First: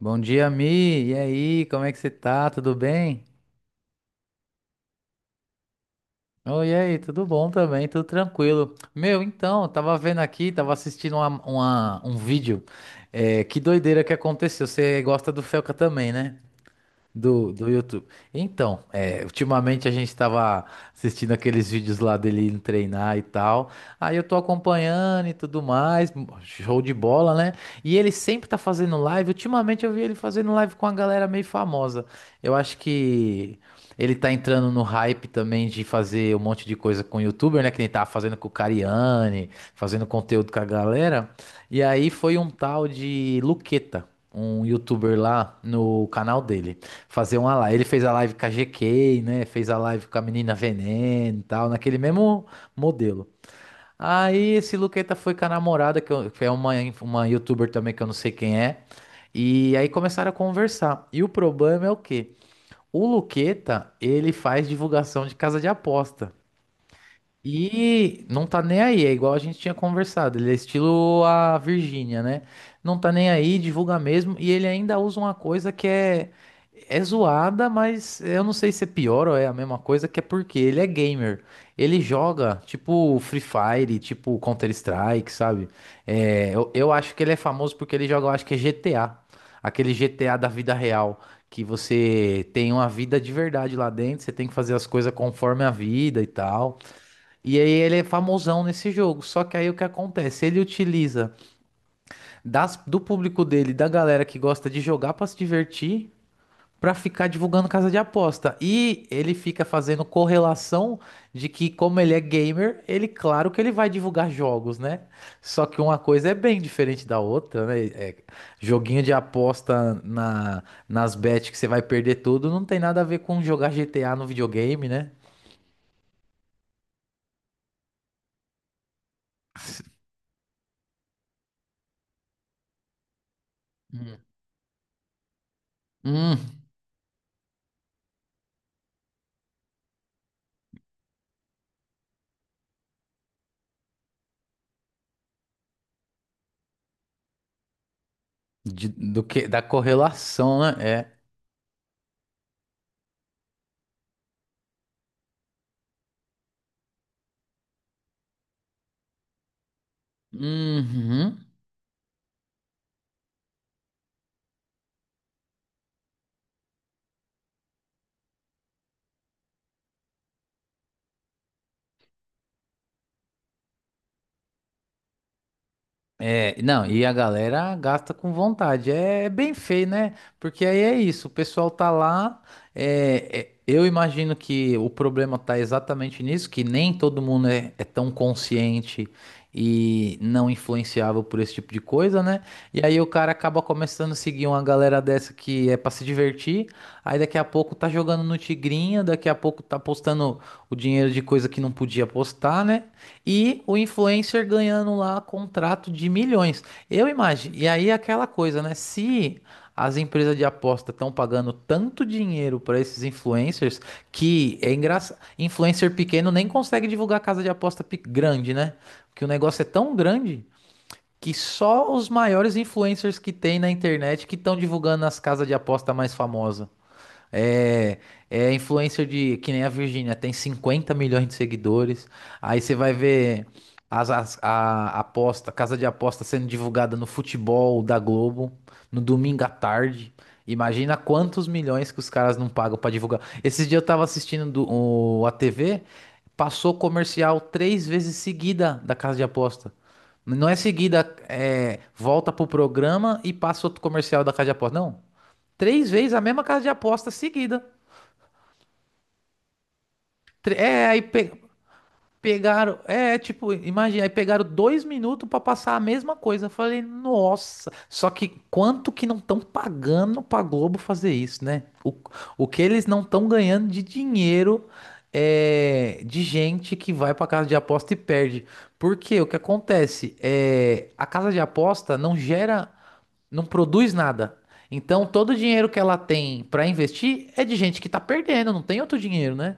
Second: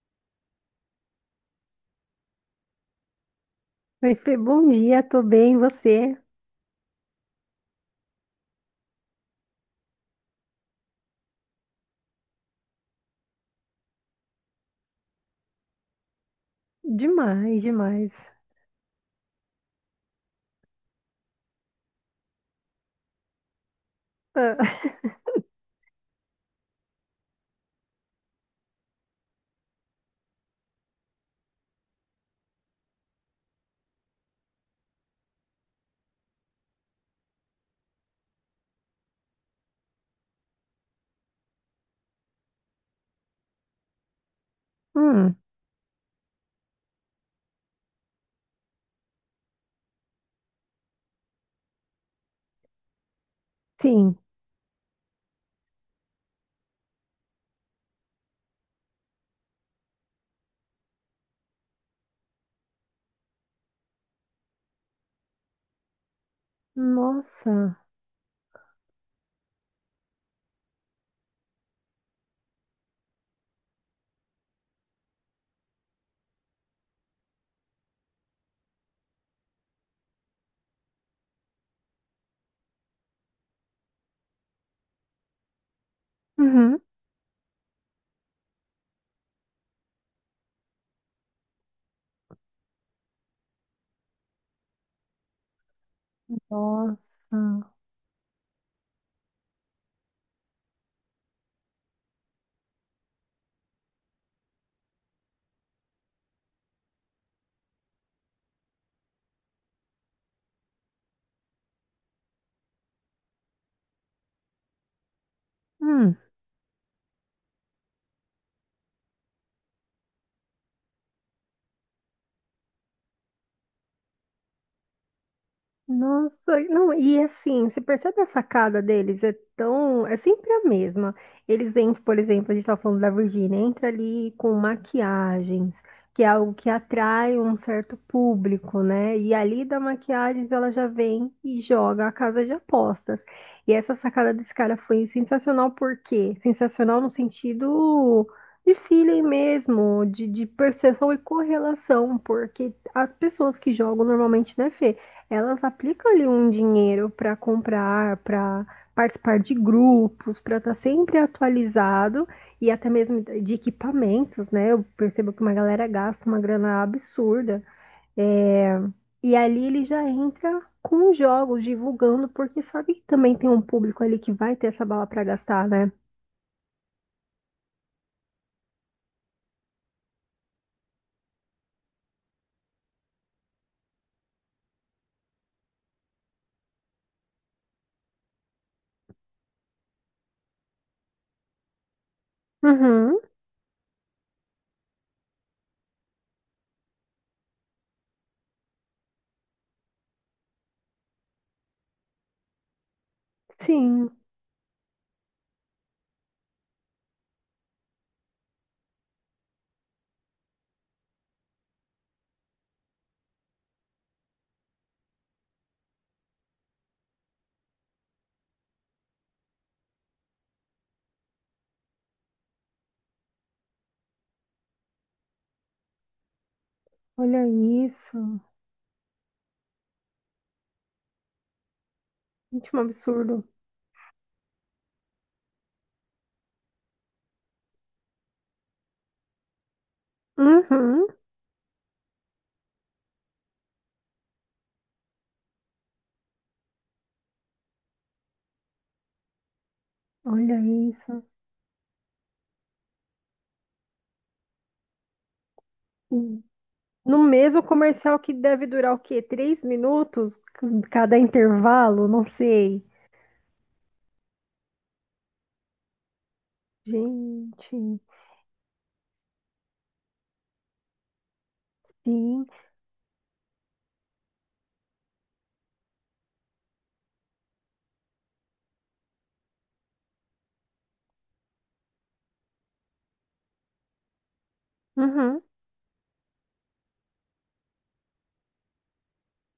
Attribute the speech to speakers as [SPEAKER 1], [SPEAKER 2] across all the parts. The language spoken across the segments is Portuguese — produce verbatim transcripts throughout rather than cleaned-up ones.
[SPEAKER 1] Bom dia, Mi. E aí, como é que você tá? Tudo bem?
[SPEAKER 2] Oi, Fê, bom dia, tô bem, e você?
[SPEAKER 1] Oi, e aí, tudo bom também, tudo tranquilo. Meu, então, eu tava vendo aqui, tava assistindo uma- uma- um vídeo. É, que doideira que aconteceu. Você gosta do Felca também, né? Do,
[SPEAKER 2] Demais,
[SPEAKER 1] do YouTube.
[SPEAKER 2] demais.
[SPEAKER 1] Então, é, ultimamente a gente estava assistindo aqueles vídeos lá dele indo treinar e tal. Aí eu tô
[SPEAKER 2] Ah,
[SPEAKER 1] acompanhando e tudo mais, show de bola, né? E ele sempre tá fazendo live. Ultimamente eu vi ele fazendo live com a galera meio famosa. Eu acho que ele tá entrando no hype também de fazer um monte de coisa com YouTuber, né? Que ele tava fazendo com o Cariani, fazendo conteúdo com a galera. E aí foi um tal de Luqueta, um YouTuber
[SPEAKER 2] hum,
[SPEAKER 1] lá no canal dele fazer uma live. Ele fez a live com a G K, né? Fez a live com a menina Veneno e tal, naquele mesmo modelo.
[SPEAKER 2] sim.
[SPEAKER 1] Aí esse Luqueta foi com a namorada, que eu- que é uma, uma youtuber também que eu não sei quem é. E aí começaram a conversar. E o problema é o quê? O Luqueta, ele faz divulgação de casa de aposta.
[SPEAKER 2] Nossa.
[SPEAKER 1] E não tá nem aí, é igual a gente tinha conversado. Ele é estilo a Virgínia, né? Não tá nem aí, divulga mesmo. E ele ainda usa uma coisa que é, é zoada, mas eu não sei se é pior ou é a mesma coisa, que é porque ele é gamer. Ele joga tipo Free Fire, tipo Counter-Strike, sabe? É, eu,
[SPEAKER 2] Uhum.
[SPEAKER 1] eu acho que ele é famoso porque ele joga, eu acho que é G T A. Aquele G T A da vida real. Que você tem uma vida de verdade lá dentro, você tem que fazer as coisas conforme a vida e tal.
[SPEAKER 2] Nossa.
[SPEAKER 1] E aí ele é famosão nesse jogo. Só que aí o que acontece? Ele utiliza das- do público dele, da galera que gosta de jogar pra se divertir, pra ficar divulgando casa de aposta. E ele fica fazendo correlação de que como ele é gamer, ele claro que ele vai divulgar jogos, né? Só que uma
[SPEAKER 2] Hum.
[SPEAKER 1] coisa é bem diferente da outra, né? É, joguinho de aposta na, nas bets que você vai perder tudo, não tem nada a ver com jogar G T A no videogame, né?
[SPEAKER 2] Nossa, não, e assim, você percebe a sacada deles? É tão, é sempre a mesma. Eles entram, por exemplo, a gente estava falando da Virgínia, entra
[SPEAKER 1] Hum.
[SPEAKER 2] ali com maquiagens, que é
[SPEAKER 1] Hum.
[SPEAKER 2] algo que atrai um certo público, né? E ali da maquiagens ela já vem e joga a casa de apostas. E essa sacada desse cara foi sensacional, por quê? Sensacional no sentido de
[SPEAKER 1] De- do
[SPEAKER 2] feeling
[SPEAKER 1] que, da
[SPEAKER 2] mesmo, de, de
[SPEAKER 1] correlação, né? É.
[SPEAKER 2] percepção e correlação, porque as pessoas que jogam normalmente, né, Fê? Elas aplicam ali um dinheiro para comprar, para participar de grupos, para estar sempre
[SPEAKER 1] Uhum.
[SPEAKER 2] atualizado e até mesmo de equipamentos, né? Eu percebo que uma galera gasta uma grana absurda. É. E ali ele já entra com os jogos, divulgando, porque sabe que também tem um público ali que vai ter essa bala para gastar, né?
[SPEAKER 1] É, não, e a galera gasta com vontade. É é bem feio, né? Porque aí é isso, o pessoal tá lá. É, é, eu imagino que o problema tá exatamente nisso, que nem todo mundo é, é tão consciente e não influenciável por esse tipo de coisa, né? E aí o
[SPEAKER 2] Uhum,
[SPEAKER 1] cara acaba começando a seguir uma galera dessa que é pra se divertir. Aí daqui a pouco tá jogando no Tigrinha, daqui a pouco tá postando o dinheiro de coisa que não podia postar, né? E o
[SPEAKER 2] sim.
[SPEAKER 1] influencer ganhando lá contrato de milhões. Eu imagino. E aí é aquela coisa, né? Se as empresas de aposta estão pagando tanto dinheiro para esses influencers que é engraçado. Influencer pequeno nem consegue divulgar casa de aposta pe- grande, né? Porque o negócio é tão grande que só os maiores influencers que tem na internet que estão divulgando as casas de aposta mais famosas.
[SPEAKER 2] Olha
[SPEAKER 1] É,
[SPEAKER 2] isso.
[SPEAKER 1] é influencer de, que nem a Virgínia, tem cinquenta milhões de seguidores. Aí
[SPEAKER 2] Gente,
[SPEAKER 1] você
[SPEAKER 2] um
[SPEAKER 1] vai
[SPEAKER 2] absurdo.
[SPEAKER 1] ver as, as- a aposta, casa de aposta sendo divulgada no futebol da Globo, no domingo à tarde. Imagina
[SPEAKER 2] Uhum,
[SPEAKER 1] quantos milhões que os caras não pagam pra divulgar. Esses dias eu tava assistindo do- o, a T V, passou comercial três vezes seguida da casa de aposta. Não é
[SPEAKER 2] olha
[SPEAKER 1] seguida,
[SPEAKER 2] isso.
[SPEAKER 1] é, volta pro programa e passa outro comercial da casa de aposta. Não. Três vezes a mesma casa de aposta
[SPEAKER 2] No mesmo
[SPEAKER 1] seguida.
[SPEAKER 2] comercial que deve durar o quê? Três minutos?
[SPEAKER 1] Tre- É, aí
[SPEAKER 2] Cada
[SPEAKER 1] pe-
[SPEAKER 2] intervalo? Não
[SPEAKER 1] Pegaram,
[SPEAKER 2] sei.
[SPEAKER 1] é, tipo, imagina, aí pegaram dois minutos pra passar a mesma coisa. Eu falei, nossa,
[SPEAKER 2] Gente,
[SPEAKER 1] só que quanto que não estão pagando pra Globo fazer isso, né? O, o
[SPEAKER 2] sim.
[SPEAKER 1] que eles não estão ganhando de dinheiro é de gente que vai pra casa de aposta e perde. Porque o que acontece é a casa de aposta não gera, não produz nada. Então todo o
[SPEAKER 2] Uhum.
[SPEAKER 1] dinheiro que ela tem pra investir é de gente que tá perdendo, não tem outro dinheiro, né?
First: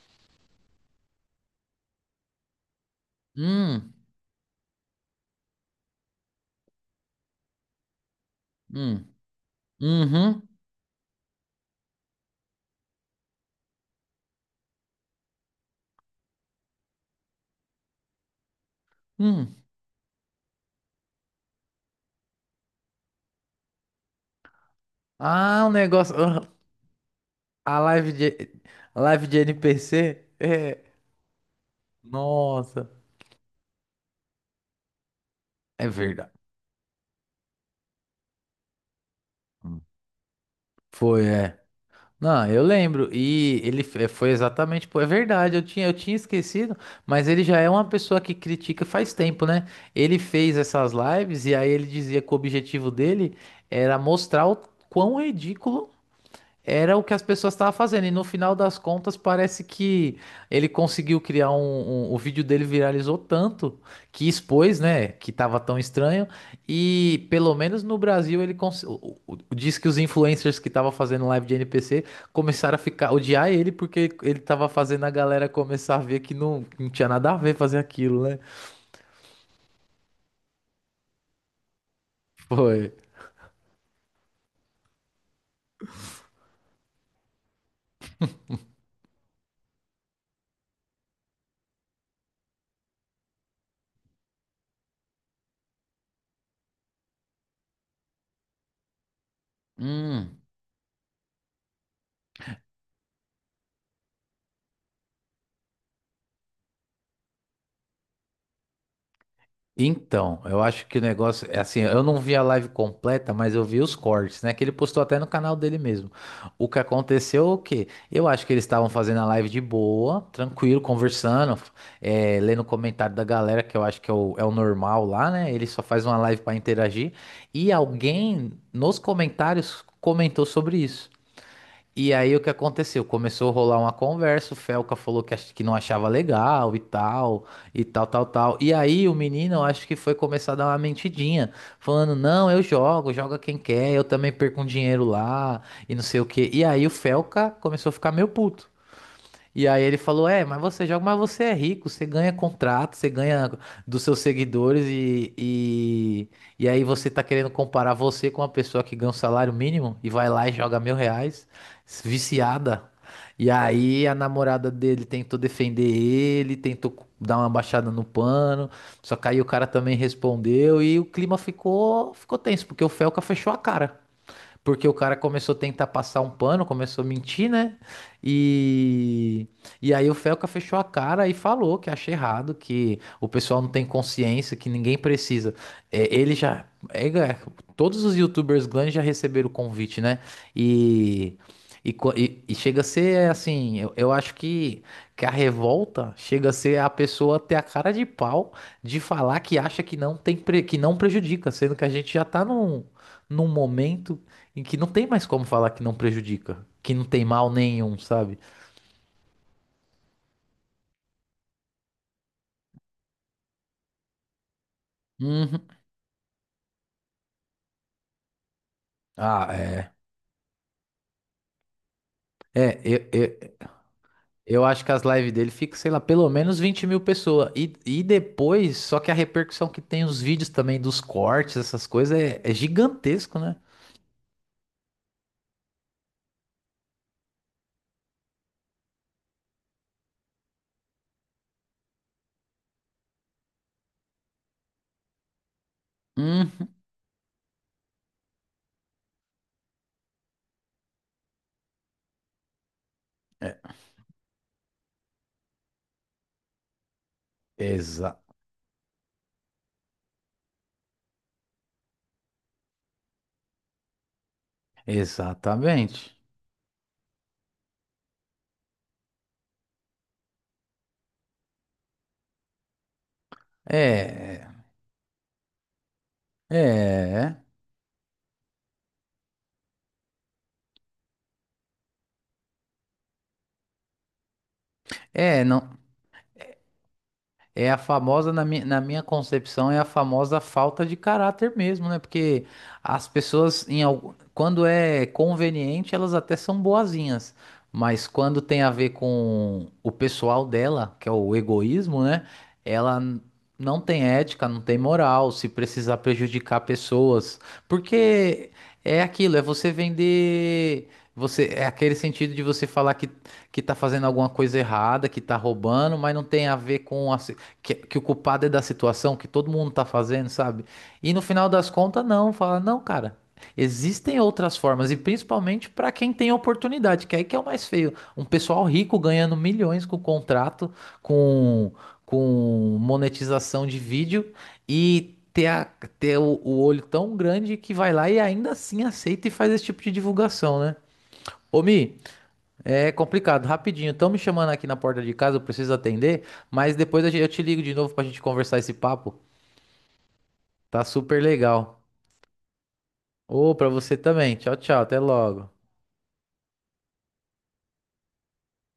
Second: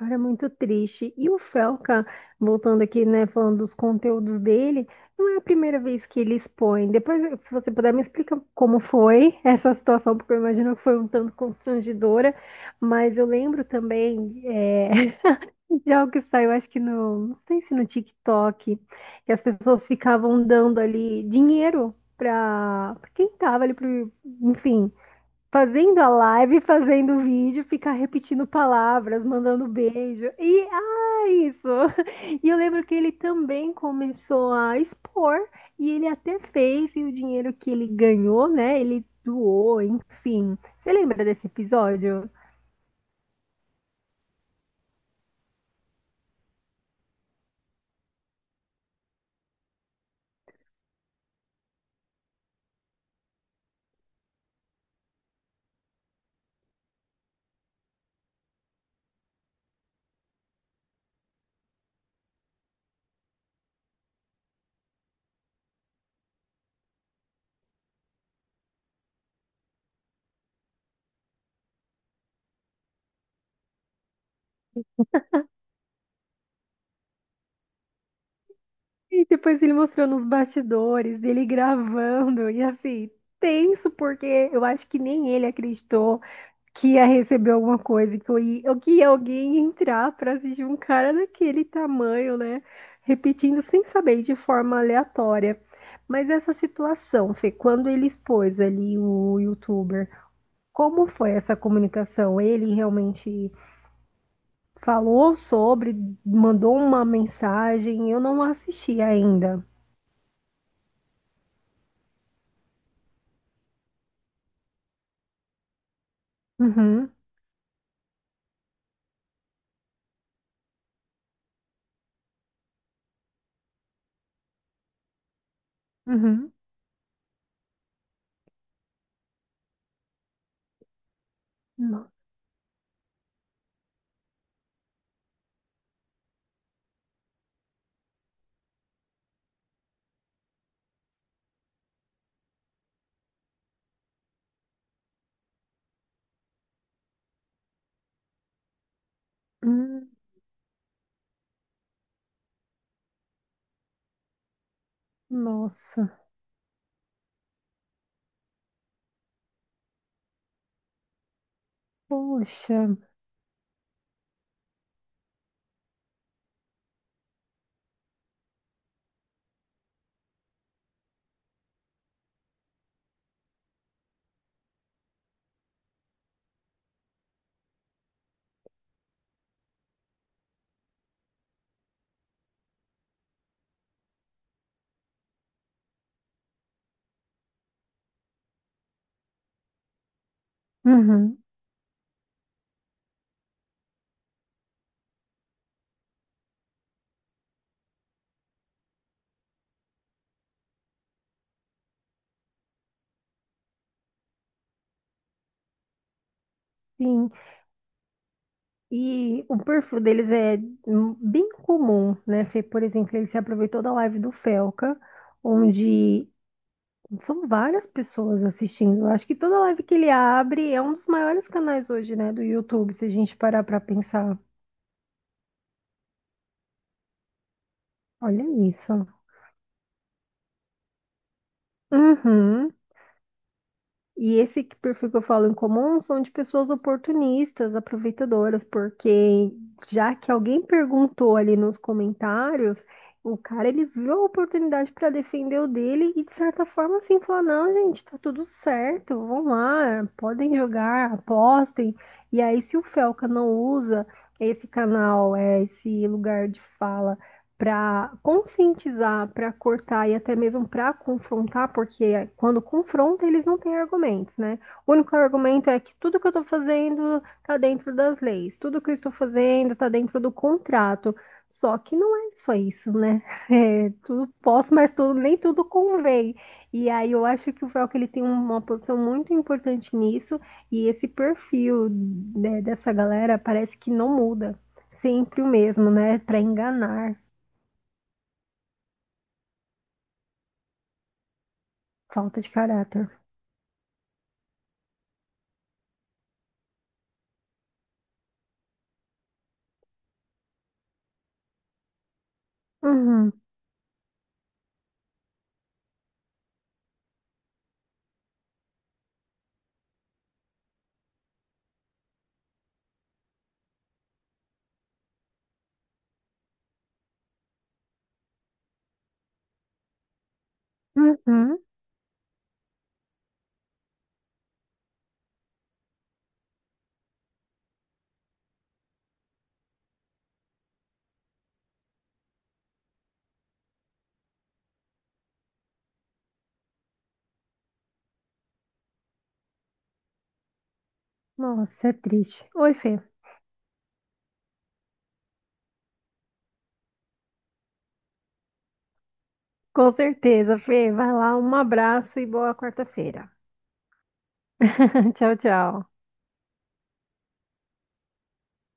[SPEAKER 2] Era muito triste. E o Felca, voltando aqui, né, falando dos
[SPEAKER 1] Hum,
[SPEAKER 2] conteúdos dele, não é a primeira vez que ele expõe. Depois, se você puder, me explica como
[SPEAKER 1] hum,
[SPEAKER 2] foi essa situação, porque eu
[SPEAKER 1] uhum.
[SPEAKER 2] imagino que foi um tanto constrangedora. Mas eu lembro também, é, de algo que saiu, acho que no, não sei se no TikTok, que as
[SPEAKER 1] Hum.
[SPEAKER 2] pessoas ficavam dando ali dinheiro para quem tava ali, pro, enfim,
[SPEAKER 1] Ah, um
[SPEAKER 2] fazendo a
[SPEAKER 1] negócio. Ah,
[SPEAKER 2] live, fazendo o vídeo,
[SPEAKER 1] A
[SPEAKER 2] ficar
[SPEAKER 1] live
[SPEAKER 2] repetindo
[SPEAKER 1] de, a
[SPEAKER 2] palavras,
[SPEAKER 1] live de
[SPEAKER 2] mandando
[SPEAKER 1] N P C?
[SPEAKER 2] beijo. E,
[SPEAKER 1] É.
[SPEAKER 2] ah, isso! E eu lembro
[SPEAKER 1] Nossa.
[SPEAKER 2] que ele também começou a expor,
[SPEAKER 1] É
[SPEAKER 2] e ele
[SPEAKER 1] verdade.
[SPEAKER 2] até fez, e o dinheiro que ele ganhou, né, ele doou, enfim. Você lembra
[SPEAKER 1] Foi,
[SPEAKER 2] desse
[SPEAKER 1] é.
[SPEAKER 2] episódio?
[SPEAKER 1] Não, eu lembro. E ele fe- foi exatamente. Pô, é verdade, eu tinha, eu tinha esquecido, mas ele já é uma pessoa que critica faz tempo, né? Ele fez essas lives e aí ele dizia que o objetivo dele era mostrar o quão ridículo era o que as pessoas estavam fazendo, e no final das contas parece que ele conseguiu criar um, um- o vídeo dele viralizou tanto que expôs, né? Que tava tão estranho. E pelo menos no Brasil ele cons... o- o- o- diz que os influencers que estavam fazendo live de N P C começaram a ficar odiar ele porque ele tava fazendo a galera começar a ver que não, que não tinha nada a ver fazer aquilo, né?
[SPEAKER 2] E depois ele mostrou nos bastidores, ele gravando, e
[SPEAKER 1] Foi.
[SPEAKER 2] assim, tenso, porque eu acho que nem ele acreditou que ia receber alguma coisa, que, eu ia, ou que ia alguém entrar para assistir um cara daquele tamanho, né? Repetindo sem saber, de forma aleatória. Mas essa situação, Fê, quando ele expôs ali o youtuber,
[SPEAKER 1] Hum.
[SPEAKER 2] como foi essa comunicação? Ele realmente falou sobre, mandou uma mensagem, eu não assisti ainda.
[SPEAKER 1] Então, eu acho que o negócio é assim, eu não vi a live completa, mas eu vi os cortes, né? Que ele postou até no canal dele mesmo. O que
[SPEAKER 2] Uhum.
[SPEAKER 1] aconteceu, é o quê? Eu acho que eles estavam fazendo a live de boa, tranquilo, conversando, eh, lendo o comentário da galera, que eu acho que é o, é o normal lá, né? Ele só faz uma live
[SPEAKER 2] Uhum.
[SPEAKER 1] para interagir. E alguém nos comentários comentou sobre isso.
[SPEAKER 2] No-
[SPEAKER 1] E aí o que aconteceu? Começou a rolar uma conversa, o Felca falou que, ach- que não achava legal e tal, e tal, tal, tal. E aí o menino, eu acho que foi começar a dar uma mentidinha, falando, não, eu jogo, joga quem quer, eu também perco um dinheiro lá, e não sei o quê. E aí o Felca começou a ficar meio puto. E aí ele
[SPEAKER 2] hum,
[SPEAKER 1] falou: É, mas você joga, mas você é rico, você ganha contrato, você ganha dos seus seguidores e,
[SPEAKER 2] nossa,
[SPEAKER 1] e, e aí você tá querendo comparar você com uma pessoa que ganha um salário mínimo e vai lá e joga mil reais,
[SPEAKER 2] poxa.
[SPEAKER 1] viciada. E aí a namorada dele tentou defender ele, tentou dar uma baixada no pano, só que aí o cara também respondeu e o clima ficou, ficou tenso, porque o Felca fechou a cara. Porque o cara começou a tentar passar um pano, começou a mentir, né? E, e aí o Felca fechou a cara e falou que acha errado, que o pessoal não tem consciência, que ninguém precisa. É, ele já. É, é, todos os youtubers grandes já receberam o convite, né? E.
[SPEAKER 2] Uhum.
[SPEAKER 1] E, co- e- e chega a ser assim, eu, eu acho que, que a revolta chega a ser a pessoa ter a cara de pau de falar que acha que não tem pre- que não prejudica, sendo que a gente já tá num, num momento em que não tem mais como falar que não prejudica, que não tem
[SPEAKER 2] Sim,
[SPEAKER 1] mal nenhum, sabe?
[SPEAKER 2] e o perfil deles é hum, bem comum, né? Fê? Por exemplo, ele se aproveitou da live do Felca,
[SPEAKER 1] Uhum.
[SPEAKER 2] onde são várias pessoas assistindo. Eu acho que
[SPEAKER 1] Ah,
[SPEAKER 2] toda live que
[SPEAKER 1] é.
[SPEAKER 2] ele abre é um dos maiores canais hoje, né, do
[SPEAKER 1] É,
[SPEAKER 2] YouTube, se
[SPEAKER 1] eu,
[SPEAKER 2] a gente
[SPEAKER 1] eu,
[SPEAKER 2] parar para pensar.
[SPEAKER 1] eu acho que as lives dele ficam, sei lá, pelo menos vinte mil pessoas. E, e
[SPEAKER 2] Olha
[SPEAKER 1] depois, só
[SPEAKER 2] isso.
[SPEAKER 1] que a repercussão que tem os vídeos também dos cortes, essas coisas, é, é
[SPEAKER 2] Uhum.
[SPEAKER 1] gigantesco, né?
[SPEAKER 2] E esse que- perfil que eu falo em comum são de pessoas oportunistas, aproveitadoras, porque já que alguém perguntou ali nos comentários, o cara ele viu a oportunidade para defender o dele e de
[SPEAKER 1] Uhum.
[SPEAKER 2] certa forma assim falar, não, gente, tá tudo certo, vão lá, podem jogar, apostem. E aí se o Felca não
[SPEAKER 1] É,
[SPEAKER 2] usa esse canal, é esse lugar de fala para
[SPEAKER 1] exa
[SPEAKER 2] conscientizar, para cortar e até mesmo para confrontar, porque quando confronta eles não têm argumentos, né? O único argumento é que
[SPEAKER 1] exatamente.
[SPEAKER 2] tudo que eu estou fazendo está dentro das leis, tudo que eu estou fazendo está dentro do contrato. Só que não é só isso, né? É, tudo
[SPEAKER 1] É,
[SPEAKER 2] posso, mas tudo, nem tudo convém. E aí eu
[SPEAKER 1] é,
[SPEAKER 2] acho que o Velcro ele tem uma posição muito importante nisso e esse perfil, né, dessa galera parece que não muda, sempre
[SPEAKER 1] é,
[SPEAKER 2] o
[SPEAKER 1] não,
[SPEAKER 2] mesmo, né? Para enganar.
[SPEAKER 1] É a famosa, na minha, na minha concepção, é a famosa falta de caráter mesmo, né?
[SPEAKER 2] Falta
[SPEAKER 1] Porque
[SPEAKER 2] de
[SPEAKER 1] as
[SPEAKER 2] caráter.
[SPEAKER 1] pessoas, em, algu- quando é conveniente, elas até são boazinhas, mas quando tem a ver com o pessoal dela, que é o egoísmo, né? Ela n-
[SPEAKER 2] Uhum,
[SPEAKER 1] não tem ética, não tem moral, se precisar prejudicar pessoas. Porque é aquilo, é você vender. Você, é aquele sentido de você falar que que tá fazendo alguma coisa errada, que tá roubando, mas não tem a ver com, a, que, que o culpado é da situação, que todo mundo tá fazendo, sabe? E no final
[SPEAKER 2] uhum.
[SPEAKER 1] das contas, não, fala, não, cara, existem outras formas, e principalmente para quem tem oportunidade, que aí que é o mais feio. Um pessoal rico ganhando milhões com contrato, com, com monetização de vídeo, e ter, a- ter o, o olho tão grande que vai lá e ainda assim aceita e faz esse tipo de divulgação, né? Ô,
[SPEAKER 2] Nossa, é
[SPEAKER 1] Mi,
[SPEAKER 2] triste. Oi,
[SPEAKER 1] é
[SPEAKER 2] Fê.
[SPEAKER 1] complicado, rapidinho. Estão me chamando aqui na porta de casa, eu preciso atender, mas depois a gen- eu te ligo de novo pra gente conversar esse papo.
[SPEAKER 2] Com certeza,
[SPEAKER 1] Tá
[SPEAKER 2] Fê. Vai
[SPEAKER 1] super
[SPEAKER 2] lá, um
[SPEAKER 1] legal.
[SPEAKER 2] abraço e boa quarta-feira.
[SPEAKER 1] Ô, pra você também. Tchau, tchau. Até
[SPEAKER 2] Tchau,
[SPEAKER 1] logo.
[SPEAKER 2] tchau.